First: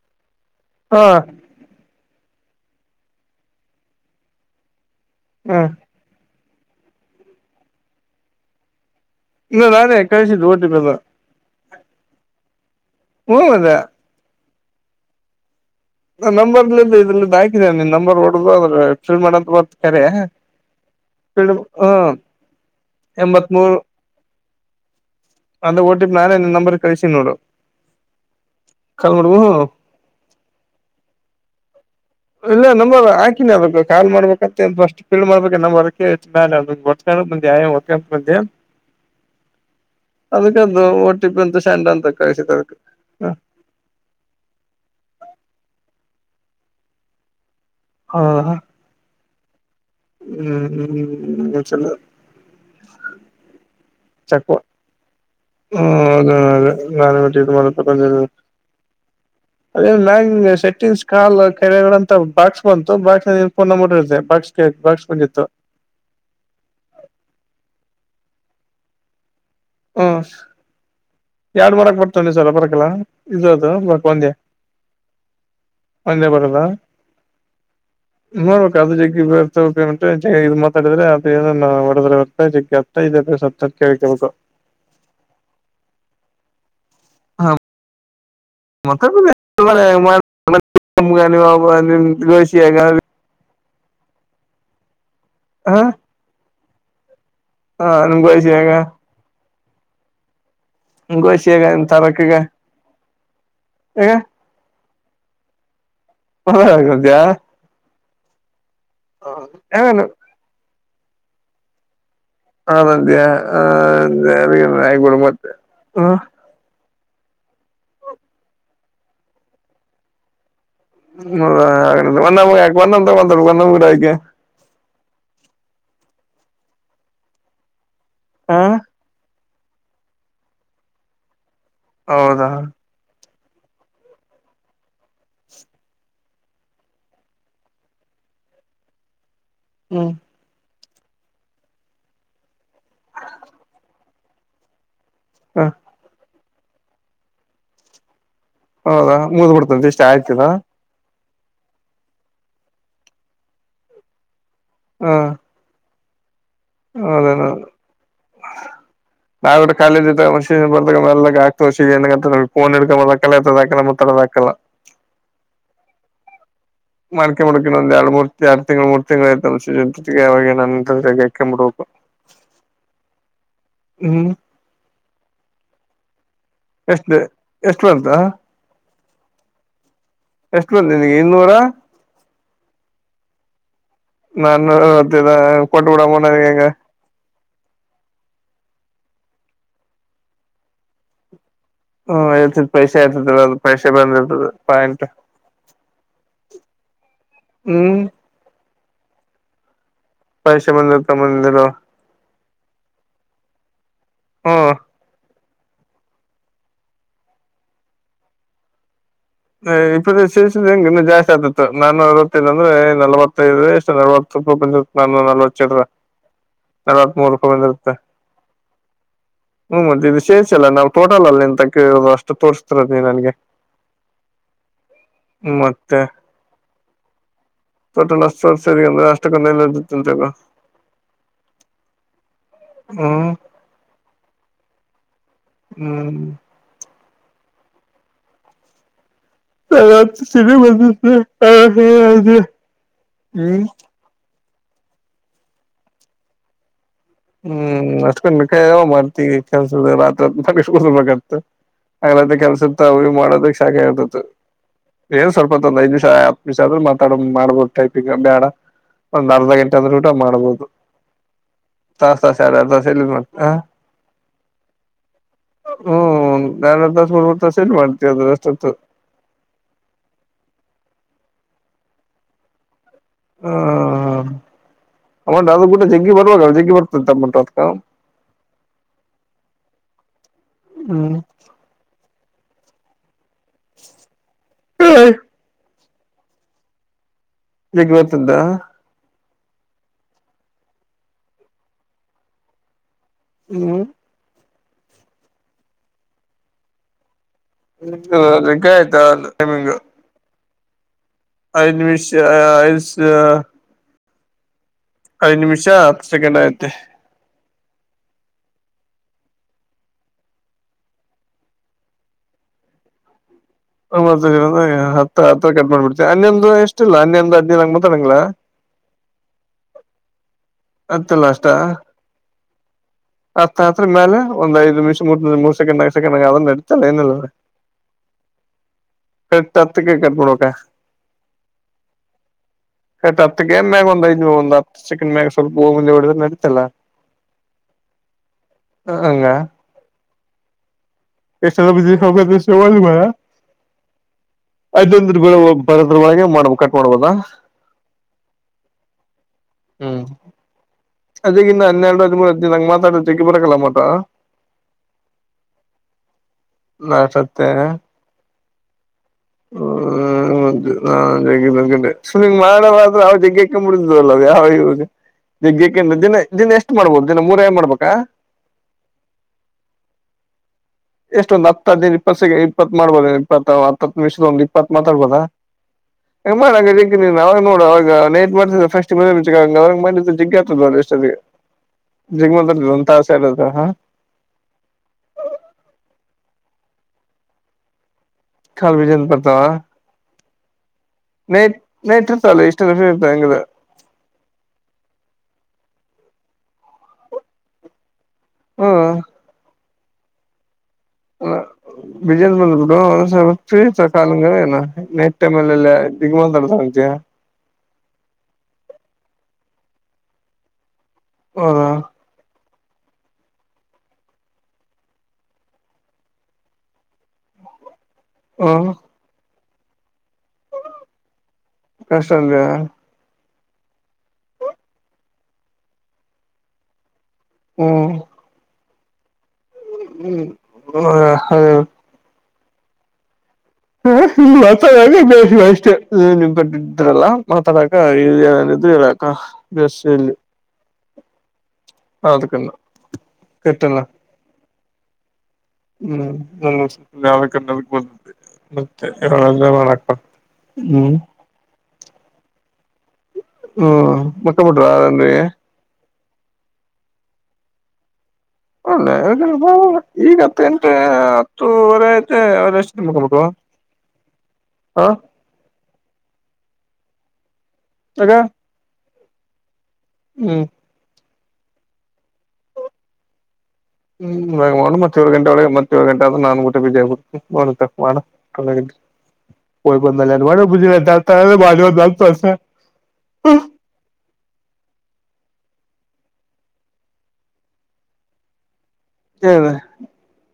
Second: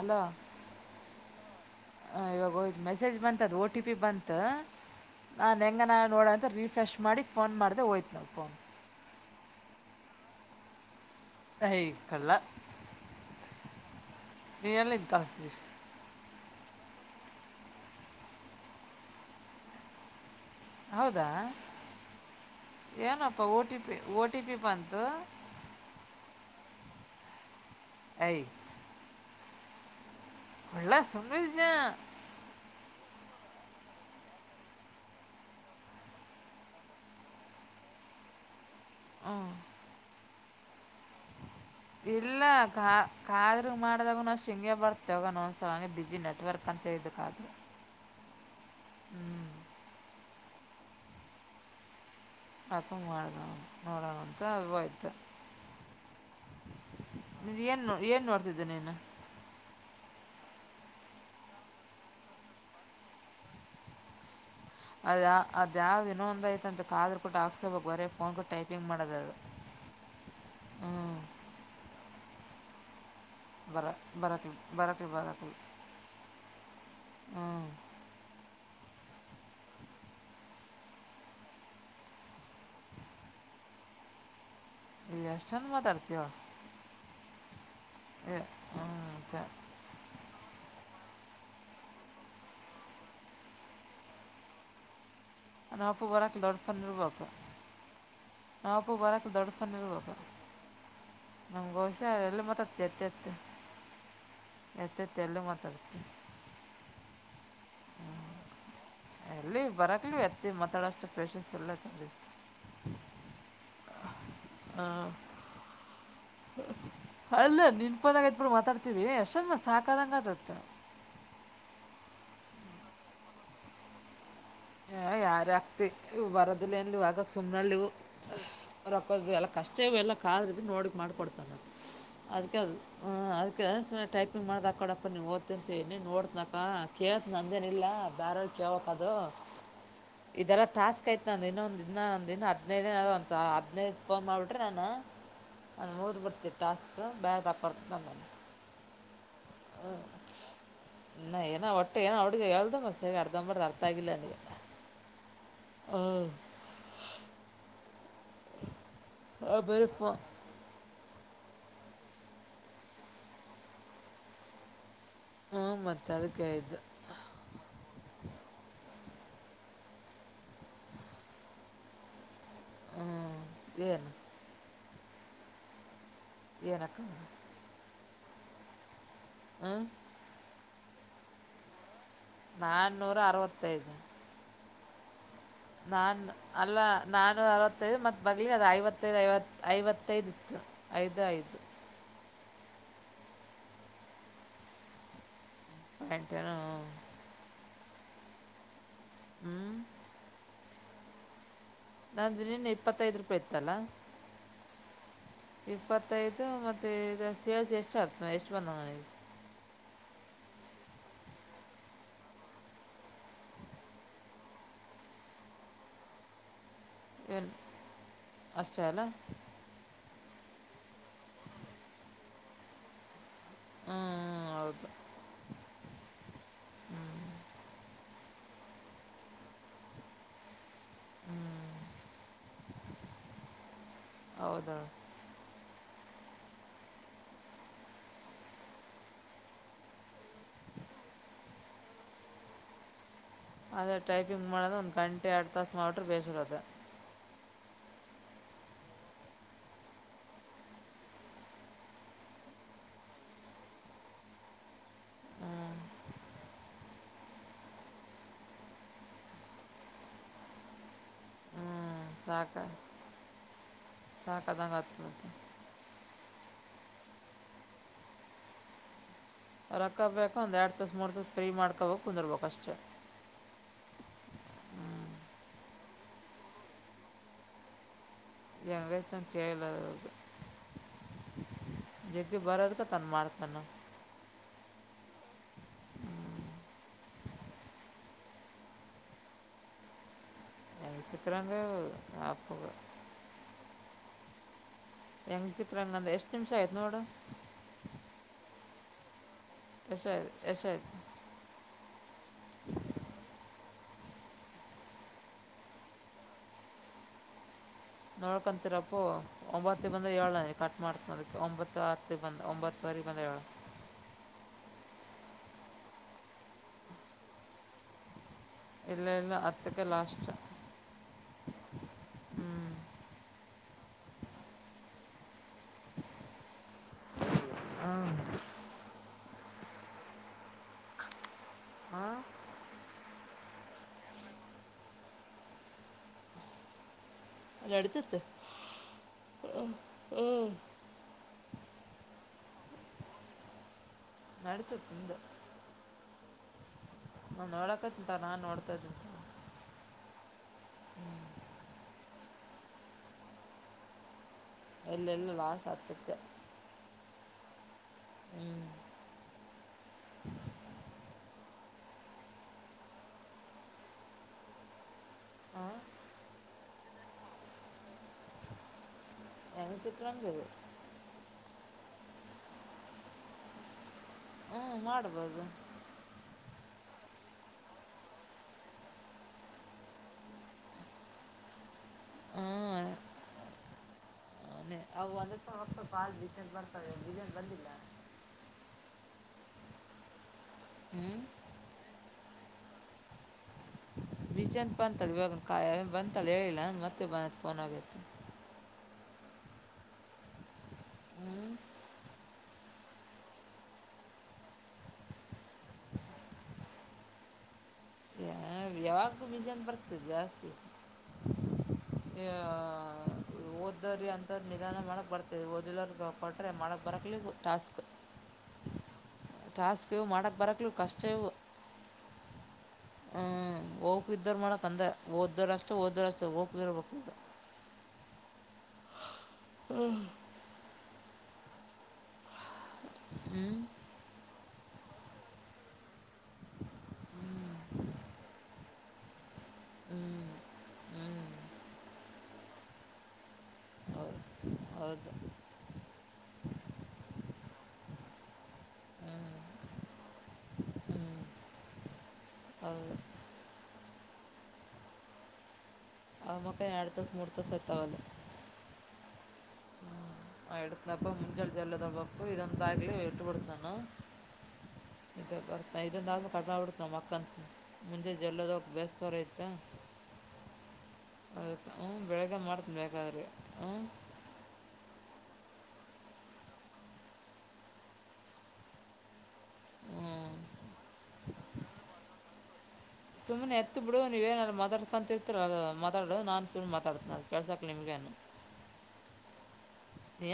Hello ಹಾ ಇವಾಗಯದು message ಬಂತ ಅದು ಓ ಟಿ ಪಿ ಬಂತ ಹಾ ನಾನು ಹೆಂಗ ನ ನೋಡ ರೀಫ್ರೆಶ್ ಮಾಡಿ ಫೋನ್ ಮಾಡಿದೆ ಹೋಯ್ತು ನಾವು ಫೋನ್ ಇಲ್ಲಾನೇ ಕಳಸಿದ್ದು ಡ್ಲ್ಲ [inaudible] ಹೇ ಕಳ್ಳ ಹ್ಮ ಅದೇ ನೀ ಎಲ್ಲಿಂತಾಸ ನಂಬರ್ಲ ಇದ್ರ ಹಾಕಿದ ನೀನ್ ನಂಬರ್ ಹೊಡದು ಅದ್ರ ಫಿಲ್ ಮಾಡದು ಹೊ ಕರೆ ಹೌದಾ ಫಿಲ್ ಹ್ಮ್ ಏನಪ್ಪ O T P O T P ಬಂತು ಅಂದ ಓಟಿ ಪಿ ಮ್ಯಾಲಲೆ ನಿನ್ನ ನಂಬರ್ ಕಳಿಸಿ ನೋಡು ಏಯ ಹ ಎಲ್ಲಾ ಸನ್ಜಾ [inaudible] ಇಲ್ಲ ನಂಬರ್ ಹಾಕಿನಿ ಅದಕೆ ಕಾಲ್ ಮಾಡ್ಬೇಕಂತಸ್ಟ್ ಫೀಡ್ ಮಾಡ್ಬೇಕ ನಂಬ ಅ ನಾನ ಅ ಬಂದೆ ಆಯ ಹೊತ್ತ ಬಂದೆ ಹ್ಮ [inaudible] ಅದಕ್ಕಂತ ಒಟ್ಟಿಪ್ಪ ಅಂತ ಸೆಂಡ್ ಅಂತ ಇಲ್ಲ ಕಳ್ಸಿದ್ ಅದಕ್ಕೆ ಕಾ ಕಾದ್ರ ಮಾಡ್ದಾಗನು ಅ ಶಿಂಗಗೆ ಬರ್ತವಗ ಒಂದಸ ಹಂಗ ಬಜಿ ನ ನೆಟ್ವರ್ಕ್ ಅಂತ ಹೇಳಕ್ಕಾದ್ರೆ ಹಾ ಹ್ಮ್ ಹ್ಮ್ ಹ್ಮ್್ಮ ಚಲ್ಲ ಅಕಂಗ ಮಾಡ ನೋಡೋಣಂತ ಅದವೋಯ್ತು ಹ್ಮ ಅದೇ ಅದೇ ನಾನೇ ಬಿಟ್ಟ ನೀನು ಮಾಡ ಏನು ಏನು ನೋಡ್ತಿದ್ದೆ ನೀನು ಅದ ನ್ ಸೆಟ್ಟಿಂಗ್ಸ್ ಕಾಲ್ ಕೆರೆಗಳಂತ ಬಾಕ್ಸ್ ಬಂತು ಬಾಕ್ಸ್ ನಲ್ಲಿನ್ ಫೋನ್ ನಂಬರ್ ಇರುತ್ತದೆ ಬಾಕ್ಸ್ ಬಾಕ್ಸ್ ಅದ ಬಂದಿತ್ತು ಅದ ಯಾವ್ದ ಇನ್ನೊಂದ್ ಐತ ಅಂತ ಕಾದ್ರ ಕೊಟ್ಟು ಹಾಕ್ಸೋಬೇಕು ಬರ ಫೋನ್ ಟೈಪಿಂಗ್ ಮಾಡೋದ ಅದು ಆಫ ಹ್ಞೂ ಎರಡ್ ಮೂರಕ್ ಬರ್ತಿ ಸಲ ಬರಕಲ್ಲಾ ಬರ ಬರಾಕ್ಕೆ ಬರಕ್ಕೆಲಿ ಬರಕ್ ಹ್ಮ್ ಮರ ಕದು ಜ ಇದ ಮಾತಾಡಿದ್ರ ಅದಡದ್ರ ಬರ್ತ ಜತಾ ಸ [inaudible] ಎಷ್ಟನ್ ಮಾತಡ್ತೋ ಹ ಮತ್ತ ಚ ಮು ದಷಿಯ [inaudible] ಅ ಅಪ್ಪ ಬರಕ್ಕೆ ಲೋಡ್ಫನ್ರುವಪ ಹಾ ಅನ್ಕಯಸಾಗ ಪನ್ನರಪ [inaudible] ಗೋಷಿಯಗ ತರಕಗ ಹಗ ಎಷ್ಟ ತೆಲ್ಲ ಮಾತಾಡ್ತ ಹದ ಎಲ್ಲಿ ಬರಕ್ಲಿ ಎತ್ತ ಮಾತಾಡಷ್ಟು ಪೇೇಶನ್ಸ್ ಎಲ್ಲರಿ [inaudible] ಆ ನಂದ್ಯಾ ಮತ್ತೆ ಹ ಅಲ್ಲ ನಿನ್ಪಂದಾಗ ಎದ್ಬಿಟ್ಟ ಮಾತಾಡ್ತಿೀವಿ ಅಷ್ಟೊಂದ ಸಾಹಕಾರಂಗ ಅದತ್ ಹಡ ಆಯ ಹ ಯಾರ ಆಗ್ತಿ ಇವು ಬರೋದಿಲ್ಲನ್ ಆಗಕ್ ಸುಮ್ನಲ್ಲಿವು ಹ ರೊಕ್ಕ ಎ ಕಷ್ಟವ ಎಲ್ಲ ಕಾದ್ರ ಬಿ ನೋಡಕ್ಕೆ ಮಾಡಿಕೊಡ್ತಾನ ಹೌದಾ ಅದಕ್ಕೆ ಅದು ಅದಕ್ಕೆ ಟೈಪಿಂಗ್ ಮಾಡ್ದ್ಾಕಡಪ್ಪ ನೀವು ಓ್ತಿ ಅಂತಏಿ ನೋಡತನಕ ಕೇಳ್ತನ ನಂದೇನಿಲ್ಲ ಬೇಾರ ಹಕ್ದು ಹ್ಮ್ ಇದೆಲ್ಲ ಟಾಸ್ಕ್ ೈತ್ ನಂದ ಇನ್ನೊಂದ ದ ಇಂದಿನ ಹದಿನೈದೇನದ ಒಂದ ಹದಿನೈದು ಫೋನ್ ಮಾಡ್ಬಿ್ರೆ ನಾನು ಹ ಅದ ಊದ ಬಿಡ್ತ ಟಾಸ್ಕ್ ಬೇರೆ ತತ ನ ಹೌದಾ ಮುದ್ ಬಿಡ್ತಂತೆ ಎಷ್ಟ ಆಯ್ತದಾ ನಾ ಏನೋ ಒಟ್ಟೆ ಏೋ ಹುಡ್ಗ ಹೇಳ್ದ ಸೇವೆ ಅರ್ಧೊ್ ಮಾಡ್ದ್ ಅರ್ಥಗಿಲ್ಲ ಅ ಹಾ ಹ ಹೌದೇನ ಆ, ನಾವಿ್ರ ಬರೀ ಕಾಲೇಜ್ ಫೋನ್ ಇದ್ದಾಗ ಮಷನ್ ಬರ್ದಾಗ ಮ ಆಗ್ತರ್ಏ ಫೋನ್ ಇಡ್ಕದಾಕ್ಕಲ್ಲದ ಹಾಕಲ್ಲ ಮತ್ತದಾಕಲ್ಲ ಹ್ಮ ಮತ್ತೆ ಅದ ಕೇಳಿದ್ದು ಮಕಿ ಮುಣ ಆರು ತಿಂಗಳು ಮೂರು ತಿಂಗಳು ಆಐಬೇಕು ಹ್ಮ್ ಏನು ಏನಕ್ಕ ಎಷ್ಟು ಎಷ್ಟು ಬರ್ದಾ ಹ್ಮ ಎಷ್ಟು ಬಂದ ನಿಗೆ ಇನ್ನೂರ ನಾಾನೂರ ಅರವತ್ತೈದು ನಾನು ತಿದ ಕೊಟ್ಟಬಿಡಮ್ಮ ನಾನು ನನಗೆ ಹೆಂಗ ಅಲ್ಲ ನಾನ್ನೂರ ಅರವತ್ತೈದು ಮತ್ ಮಗ್ಲಿ ಅದ ಐವತ್ತೈದು ಐವ ಐವತ್ತೈದು್ ಇತ್ತು ಐದು ಐದು ಹ್ಮ ಹೇಳ್ತತಿ ಪೈಸೆ ಆರ್ತದಲ್ಲ ಅದು ಪೈಸೆ ಬಂದ್ಿರ್ತದ ಪಾಯಿಂಟ್ ಎಂಟ ಹ ಹ್ಮ್ ಹ್ಮ್ ಪೈಷ ಮಂದಿರ ತ ಮಂದಿರ ನಂದ ನಿನ್ ಇಪ್ಪತ್ತೈದು್ ರೂಪಾಯಿ ಇತ್ತಲ್ಲಾ ಹಾ ಇಪ್ಪತ್ತೈದು ಮತ್ತೆ ಇದ ಸೇಳ್ಸಿ ಎಷ್ಟು ಆತ ಎಷ್ಟು ಬಂದವನಿಗೆ ಇಪ್ಪತ್ತ ಶೇಷ ಹೆಂಗಗೆ ಇನ್ನು ಜಾಸ್ತಿ ಆತಿತ್ತು ನಾನು ಅರವತ್ತೈ ಅಂದ್ರೆ ನಲವತ್ತೈದು ಇಷ್ಟು ನವತ್ತು ಸ್ವಲ್ಪ ಬಂದ ನಾನು ನ್ರ ಹ ಅರವತ್ತ್ ಮೂರುಕಾಯ ಬಂದಿರುತ್ತೆ ಅಲ್ಲ ಹ ಮ ಸೇರಿಸ ಅಲ್ಲ ನಾವು ಟೋಟಲ್ ಅಲ್ಲಿ ನಿಂತ ತೆಗೋದು ಅಷ್ಟು ತೋರಿಸಸ್ತಿರದ ನೀಿ ನನ್ಗೆ ಹ್ಞೂ ಹೌದು ಮತ್ತೆ ಟೋಟಲ್ ಅಷ್ಟ ಸರಿ ಅಂದ್ರೆ ಅಷ್ಟಕ್ಕಲ್ಲ್ದತ್ತುಂತಗ ಹ್ಮ್ ಹ್ಮ್ ಹೌದ ಹ್ಮ್ ತಿ ಬ ಹ ಹ ಅದೆ ಹ್ಮ ್ ಮಾಡ ಒಂದು ಗಂಟೆ ಎರಡು ತಾಸು ಮಾಿಟರು ಬೇಸಿಡೋದು ಹ್ಮ್ ಅಷ್ಟಕೊಂಡ ಮಾಡ್ತಿ ಕೆಸ ರತ್ಬೇಕಾಗತ್ತ ಆಗ್ಲತ್ತ ಕೆಲ್ಸತ್ ಅವ ಮಾಡೋದಕ್ಕೆ ಸಾಖೆ ಆರ್ತತ್ತು ಏನ್ ಸ್ವಲ್ಪ ಒಂದು ಐ್ ನಿಮ್ಷ ಹತ್ತು ನಿಮ್ ಆದ್ರರು ಮಾತಾಡ ಮಾಡ್ಬೋದು ಟೈಪಿಂಗ ಬೇಡ ಒಂದ್ ಅರ್ಧ ಗಂಟೆ ಅಂದ್ರೂಟ ಮಾಡ್ಬೋದು ಹ್ಮ್ ತಾಸ ತಾಸ ಅಡ ತಾಸ ಎಲ್ಲ ಮತ್ತ ಸಾಕದಂಗ ಆತ ನಾಾನವತ್ತು ತಾಸ ಮೂವತ್ತು ತಾಸ ಲ್ಲಿ ಮಾಡ್ತೀವಿ ಅದ ಅಷ್ಟೊತ್ತು ರೊಕ್ಕಬೇಕು ಒಂದು ಎರಡು ತೋಸ ಮೂರು ತೋಸ ಫ್ರೀ ಮಾಡ್ಕೋಬೇಕು ಕುಂದಿರ್ಬೋ ಅಷ್ಟೇ ಹ ಅಮ್ಮಂಟ ಅದ ಗೂಡ ಜಗ್ಗಿ ಬರುವವಾಗ ಜಗ್ಗಿ ಬರ್ತ ಅಮ್ಮಂಟ ಅದ್ಕ ಎಂಗತ ಕೇಳದು ಹ್ಮ್ ಜಗ್ಗ ಬರೋದಕ ತಾನ ಮಾಡ್ತಾನ ಬಗ್ ಗತಂತ ನ ಚಕ್ಕರಂಗ ನಪ್ಪು ಹ್ಮ್ ಹೆಂಗ ಸಿತ್ರಂಗಂದ ಎಷ್ಟ್ ನಿಮಿಷ ಆಯ್ತು ನೋಡು ಅಾಯ್ತಾ ಅ ನಿಮಿಂಗ ಎಷ್ಟ ನಿಮಷ ಇ ಐದು ನಿಮಿಷ ಹತ್ತು ಸೆಕೆಂಡ್ ಆಯತೆೆ ನೋಡ್ಕಂತೀರಪ್ಪ ಒಂಬತ್ತ ಬಂದ ಏಳ್ುನ ಕಟ್ ಮಾಡ್ಕೋದ ಒಂಬತ್ತು ಹತ್ತ ಬಂದ ಒಂಬತ್ತುವರೆ ಬಂದ ಏಳ್ು ಹತ್ತ ಹತ್ತ ಕಟ್ ಮಾಡ್ಬಿಡ್ತವಿ ಅನ್ನಯಮ್ದ ಎಷ್ಟಿಲ್ಲ ಅನ್ನಯೊ್ದ ಹದ್ಿನ ಮಾತಾಡಂಗಲಾ ಇಲ್ಲ ಇಲ್ಲ ಅತ್ತುಕ್ಕೆ ಲಾಸ್ಟ್ ಹತ್ತಲ್ಲ ಅಷ್ಟ ಹ್ಮ್ ಅತ್ತ ಅತ್ರ ಮೇಲೆ ಒಂದ್ಐದು ನಿಮಿಷ ಮೂ ನಿಮಷ ಮೂರು ಸೆಕಂಡ್ ನ ಸೆಕಂಡ್ ಆಗ ಅದ್ರ ನಡೀತಲ್ಲ ಏನ ಹ ಕತತ್ತ ಕೈಕಬಡೋಕ ಹಾಂ ಹತ್ತು ಮ್ಯಾಗ್ ಇ ಚಿಕನ್ ಮ ಸ್ವಲ್ಪ ಹೋಗ ಮುಂದೆ ಹೊಡದ್ರ ನಡತಲ್ಲ. ಗಡಿಿತ ಇತ್ತು. ಹ ಹಂಗ. ಎಷ್ಟ್ರ ಬ ಮ ನಡೀತೈತೆ ನಿಂದು ಅದೊಂದ್ರ ಬೆಳ ಭರದ್ರವಾಗಿ ಮಾಡ್ಬೇಕ. ಮಾಡ್ಬೋದಾ ನಾ ನೋಡಕ ತಿಂತ ನಾನ್ ನೋಡ್ತದಂತ. ಅದಗಿಂದ ಹನ್ನೆರಡು ಹದಿಮೂರು ಹದ್ಿನ ನಂಗಗೆ ಮಾತಾಡೋ ಜಕ್ಕೆ ಬರಕಲ್ಲ ಮಟ. ಎಲ್ಲ ಎಲ್ಲ ಲಾಸ್ ಆತ್ಕ. ಹ. ಹ.... ಹ ನ ಸಮಿಂಗ್ ಮಾಡ್ರ ಅವ ಜಗ್ಗೆಾಕಬಿಡಿದಲ್ಲ ಯಾವ. ಹಾಂ ದಗ್ಗಕ್ರ ದಿನ ದಿನ ಎಷ್ಟು ಮಾಡ್ಬೋದು ದಿನ ಮೂರ ಏ ಮಾಡ್ಬೇಕಾ. ನನ ಚಿತ್ರಂದ. ಎಷ್ಟೊಂದ್ ಹತ್ತು ಹ ದಿನ ಇಪ್ಪತ್ ಇಪ್ಪತ್ ಮಾಡ್ಬೋದು ಇಪ್ಪ. ನಿಮಿಷದ ಒ್ ಇಪ್ಪತ್ ಹ್ಞೂ ಮಾತಾಡ್ಬೋದಾ ಮಾಡ್ಬೋದು ಮಾಡ ಅವಾಗ ನೋಡ ಅವಾಗ ನೈಟ್ ಮಾಡ್ತಫಸ್ ಅವಾಗ ಮಾಡ ಜಿಗ್ಗ ಆಗ್ತದ ಎಷ್ಟಿಗೆ ಜಿಗಮಂತ ಹ್ಞೂ ಸ ಇದ ಹ ಅವು ಅದಕ್ಕಲ್ಪಾಲ್ ಬೀಜನ್ ಬರ್ತವೆ ಬೀಜನ್ ಬಂದಿಲ್ಲ ಕಾಲು ಬಜ ಪತಾವ ಹ್ಞೂ ನಟ್ ನೇಟ್ ಲ್ಲ ಇಷ್ಟ ಲಷ ಇರ್ತಂಗ್ರ ಬಜಂತ ಬಂತಳ ಇವಾಗ ಕಾಯ ಬಂತಾಳ ಹೇಳಿಲ್ಲ ಮತ್ತೆ ಬಂದತ್ ಫೋನ್ ಆಗತ್ತು ಹ್ಮ ಹ್ಮ ಹ್ಞೂ ಬಿಜನ್ಸ್ ಬಂದ್ ಬಿಡು ಒಂದ ಕಾಲ ಏನು ನೈಟ್ ಟೈಮ ಎಲ್ಲ ದಿಗ ಮಾತಾಡ್ತಂತೆ ಯಾವಾಗ ಬೀಜನ್ ಬರ್ತದೆ ಜಾಸ್ತಿ ಹೌದಾ ಹಾ ಓದವ್ರಿ ಅಂತವ್ರ ನಿಧಾನ ಮಾಡಕ್ ಬರ್ತೇ ಓದಿಲ್ಲೋ ಕೊಟ್ರೆ ಮಾಡಕ್ ಬರಕ್ಲಿ ಟಾಸ್ಕ್ ಹ್ಮ ಟಾಸ್ಕ್ ಇವು ಮಾಡೋಕ್ಕೆ ಬರಕ್ಲೂ ಕಷ್ಟ ಇವು ಎಷ್ಟಂದಯ ಹ್ಮ್ ಓಪ ಇದ್ದರು ಮಾಡಾಕ್ ಅಂದ್ರೆ ಓದೋರು ಅಷ್ಟೇ ಓದೋರು ಅಷ್ಟ ಹಓೋಗ ಇದರ ಬ ಹ್ಮ್ ಹ್ಮ ಹ ಹ ಹ್ಮ್ ಹ ಮಾತಾಡಕ ಬೇ ಅಷ್ಟೇ ನೀ ನಿನ್ಪಟ್ಟಿದ್ರಲ್ಲ ಮಾತಾಡಕ ಇ ಅಲ್ಲಾಕ್ಕ ಬಸ್ಸಲ್ಲಿ ಹ್ಞೂ ಹ್ಞೂ ಹ ಅದ ಕ ಕೆಟ್ಟಲ್ಲ ಹದ ಹ್ಮ್ ನ ಸ್ವಲ್ಪ ಯಾವ ಕನ್ನ ಬಂದೆ ಮತ್ತೆ ಹ್ಞೂ ಯಾದ ಮಾಡಕ್ ಬತ ಹ್ಮ್ ಹ್ಞೂ ಹೌದು ಹ್ಮ್ ಮಕ್ಕ ಬಿಟ್ರ ಅದನ್ೀ ಅವ ಮಕ್ಕ ಎರಡು ತಸ ಮೂಡ್ ತಿವಸ ಆತಾವಲ್ಲ ಹ ಹ್ಮ ಇಡ್ತಪ್ಪ ಮುಂಜಳೆ ಜಲ್ಲದ ಐತೆ ಬಪ್ಪ ಅವ್ರ ಇದಂತ ಎಷ್ಟು ಆಾಗಲಿ ಮುಖಬೇಕು ಇಟ್ಟು ಬಿಡ್ತಾನ ಹ ಇ ಇದೊಂದುಾದೂ ಕಟ್ ಮಾಡ ಬಿಿಡ್ತ ಮಕ್ಕಂತ ಆಗ ಮುಂಜೆ ಜಲ್ಲದೋಗಿ ಬೇಸ್ವರ ಇತ್ತ ಹ್ಮ್ ಅದ ಹ ಬೆಳಗ್ಗೆ ಮಾಡ್ತನ ಬೇಕಾದ್ರಿ ಹ ಇತ್ತೇಳು ಗಂಟೆ ಒಳಗೆ ಮತ್ತೇಳು ಗಂಟೆ ಆದ್ರ ನಾು ಗಊಟೆ ಬಿಜಗ್ ಮಾಡ ಬ ನಲ್ಲ ಬ ಹ್ಞೂ ಬುಜ ಬಾಜ ಬತ ಸುಮ್ಮನೆ ಎತ್ತು ಬಿಡ ನೀವೇನರ ಮದರತಂತ. ಮಾತಾಡೋದು ನಾನು ಸುಳ್ಳ ಮಾತಾಡ್ತೇನೆ ಅದು ಕೆಲ್ಸಕ ನಿಮಗೆ ಅನು. ಹೇಳ.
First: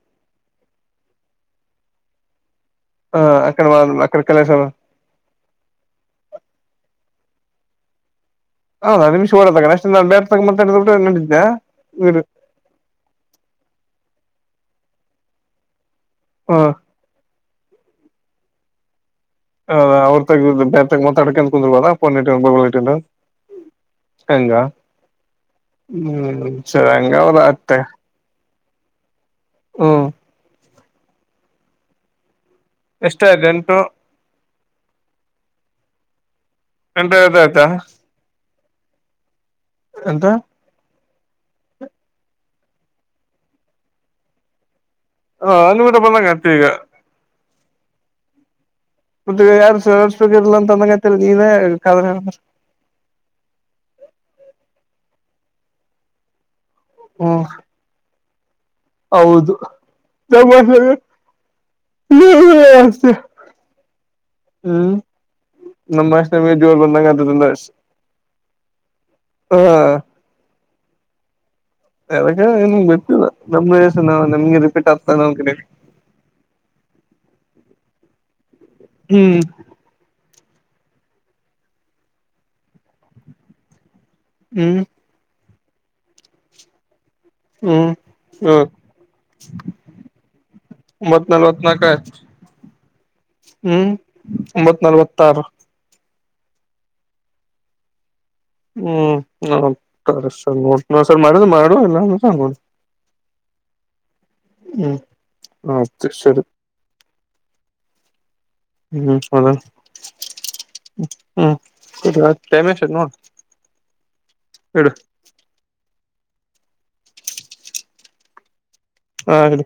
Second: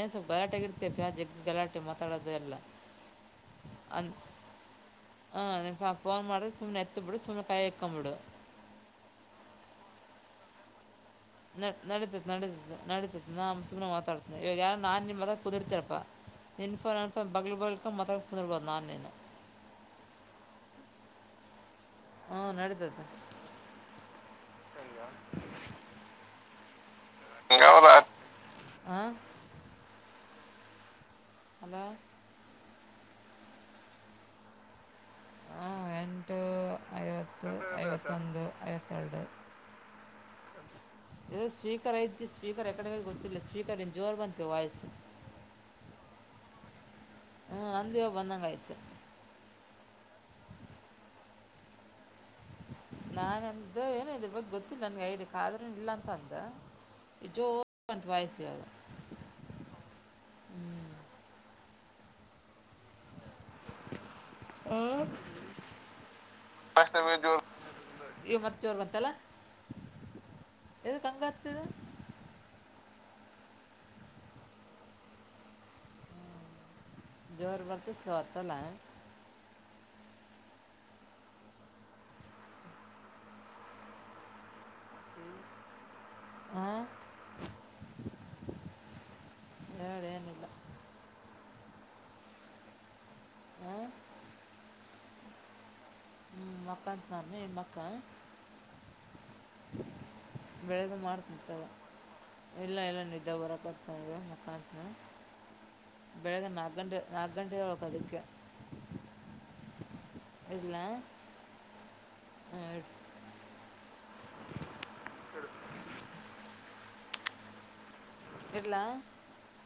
ನ ಸ್ವಲ್ ಗಲಾಟೆ ಇರ್ತೇ ಪಾಜ ಗಲಾಟೆ ಮಾತಾಡೋದು ಎಲ್ಲ. ಹಾ ಅಡೆ ಮಾಡ ಅನ್ ಅಕ್ಕಡೆ ಕಲಸರ ಹಾಂ ಫೋನ್ ಮಾಡಿದ್ರೆ ಸುಮ್ಮನೆ ಎತ್ತಬಿಡು ಸುಮ್ಮ್ನೆ ಕಾಯ ಎಕ್ಕೊಂಬಿಡು. ಹಾ ನಿಮಿಷ ೋದಾಗ ನೆ ನ ಬೇ ತಗಂತಬ ಬಿಟ್ಟೆ. ನ ನಡೀತತ್ ನಡೀತತ್ ನಡಿತತ ನಾ ಸುಮ ಮಾತಾಡ್ತೇನನೆ ಇವಾಗ ಯಾರು ನಾನ್ ನಿಮ್ಮ ಮದ ಕುದುಿರ್ತರಪ್ಪಾ ಹ [unintelligible] [inaudible] ಹ ಅವ್ರ ತಗ ಬೇರೆ ತಗ ಮ ಮಾತಡಕ ಅಂತ ಕುಂದ್ರುವದ ಹ್ಞೂ ಪಣಿಟ್ಟಬಿ ನಡೀತೈತೆ ಹಂಗ ಹ್ಮ ಸರಂಗ ಅವದತ. ಆ. ಹ್ಮ ಅದ. ಎಷ್ಟ ಗಂಟು. ಹಾ ಎಂಟು ಎಂಟ ಐವತ್ ಐವತ್ತು ಆಯ್ತಾ ಐವತ್ತೊಂದು ಐವತ್ತೇಳಡು. ಇ ಸ್ಪೀಕರ್ ಐತಿ ಸ್ಪೀಕರ್ ಎಕಡೆ ಗೊತ್ತಿಲ್ಲ ಸ್ಪೀಕರ್ ಇನ್ ಜೋರ್ ಬಂತೀವಿ ವಾಯ್ಸ್. ಹ ಅಲ್ಲಿ ಕಊಟ ಬಂದಂಗ ಆತಿ ಈಗ ಹ್ಮ್ ಅಂದೋ ಬಂದಂಗ ಆಯತ್ ಸ್ಬೇಕ ಇಲ್ಲ ಅಂತ ಅಂದಂಗೈತರಿ ನೀನೇ ಕ ನಾನ್ದ ಏನೋ ಇದ್ರ ಬಗ್ ಗೊತ್ತಿಲ್ಲ ನನ್ಗೆ ಐಡ್ರ ಇಲ್ಲ ಅಂತ ಅಂದ. ಈ ಹ್ಮ್ ಜೋ [inaudible] ವಾಯಸ ಹೌದು [unintelligible] [inaudible] ಹ್ಮ್ ನಮ್ಮಷನ ಜೋರು ಬಂದಂಗ ಅಂತ ತಂದ್ರ [unintelligible] ಯಗ ಂಗ ಗತ್ತಿಲ್ಲ ನಮ್ ವಸ ನ ನಮ್ಗೆ ರಿಪೀಟ್ ಆಗ್ತ ನ ಕ ಜರ ಬರ್ತಿ ಸ್ ಸ್ವತಲ್ಲ ಹ್ಮ್ ಹ್ಮ್ ಹ ಹ್ಮ್ ಹ್ಮ್ ಎರಡು ಏನಿಲ್ಲ ಮತ್ನಲ್ತ್ನಾಕ ಹಾಂ ಹ್ಮ್ ಒಂಬತ್ ನಲ್ವತ್ತ ಆರು. ಹ್ಮ್ ಮಕ್ಕಾಂತ ನಾರಾಮ ಮಕ್ಕಾ. ಹ್ಮ್ ನ ಸರ್ ನೋಡ್ ಬೆಳಗ್ಗೆ ನ ಸರ್ ಮಾಡ ಮಾಡ್ತಿರ್ತಾಳ ಮಾಡ ಇಲ್ಲ ಅಂದ್ರೋ. ಬರಕತಾವೆ ಮುಖಾಂತನ ಸರಿ ಬೆಳಗ್ಗೆ ನಾಲ್ಕು ಗಂಟೆ ನಾಲ್ಕು ಗಂಟೆಗೆ ಒಳಕ ಹೇಳಬೇಕ ಅದಕ್ಕೆ. ಹ್ಮ್ ಹೌದ ಇಡ್ಲಾ ಹ್ಮ್ ಟೈಮ್ ಎಷ್ಟ ಆಯ್ತ್ ನೋಡ. ಇಡು. ಇಡ್ಲಾ. ಹಾ ಇಡು.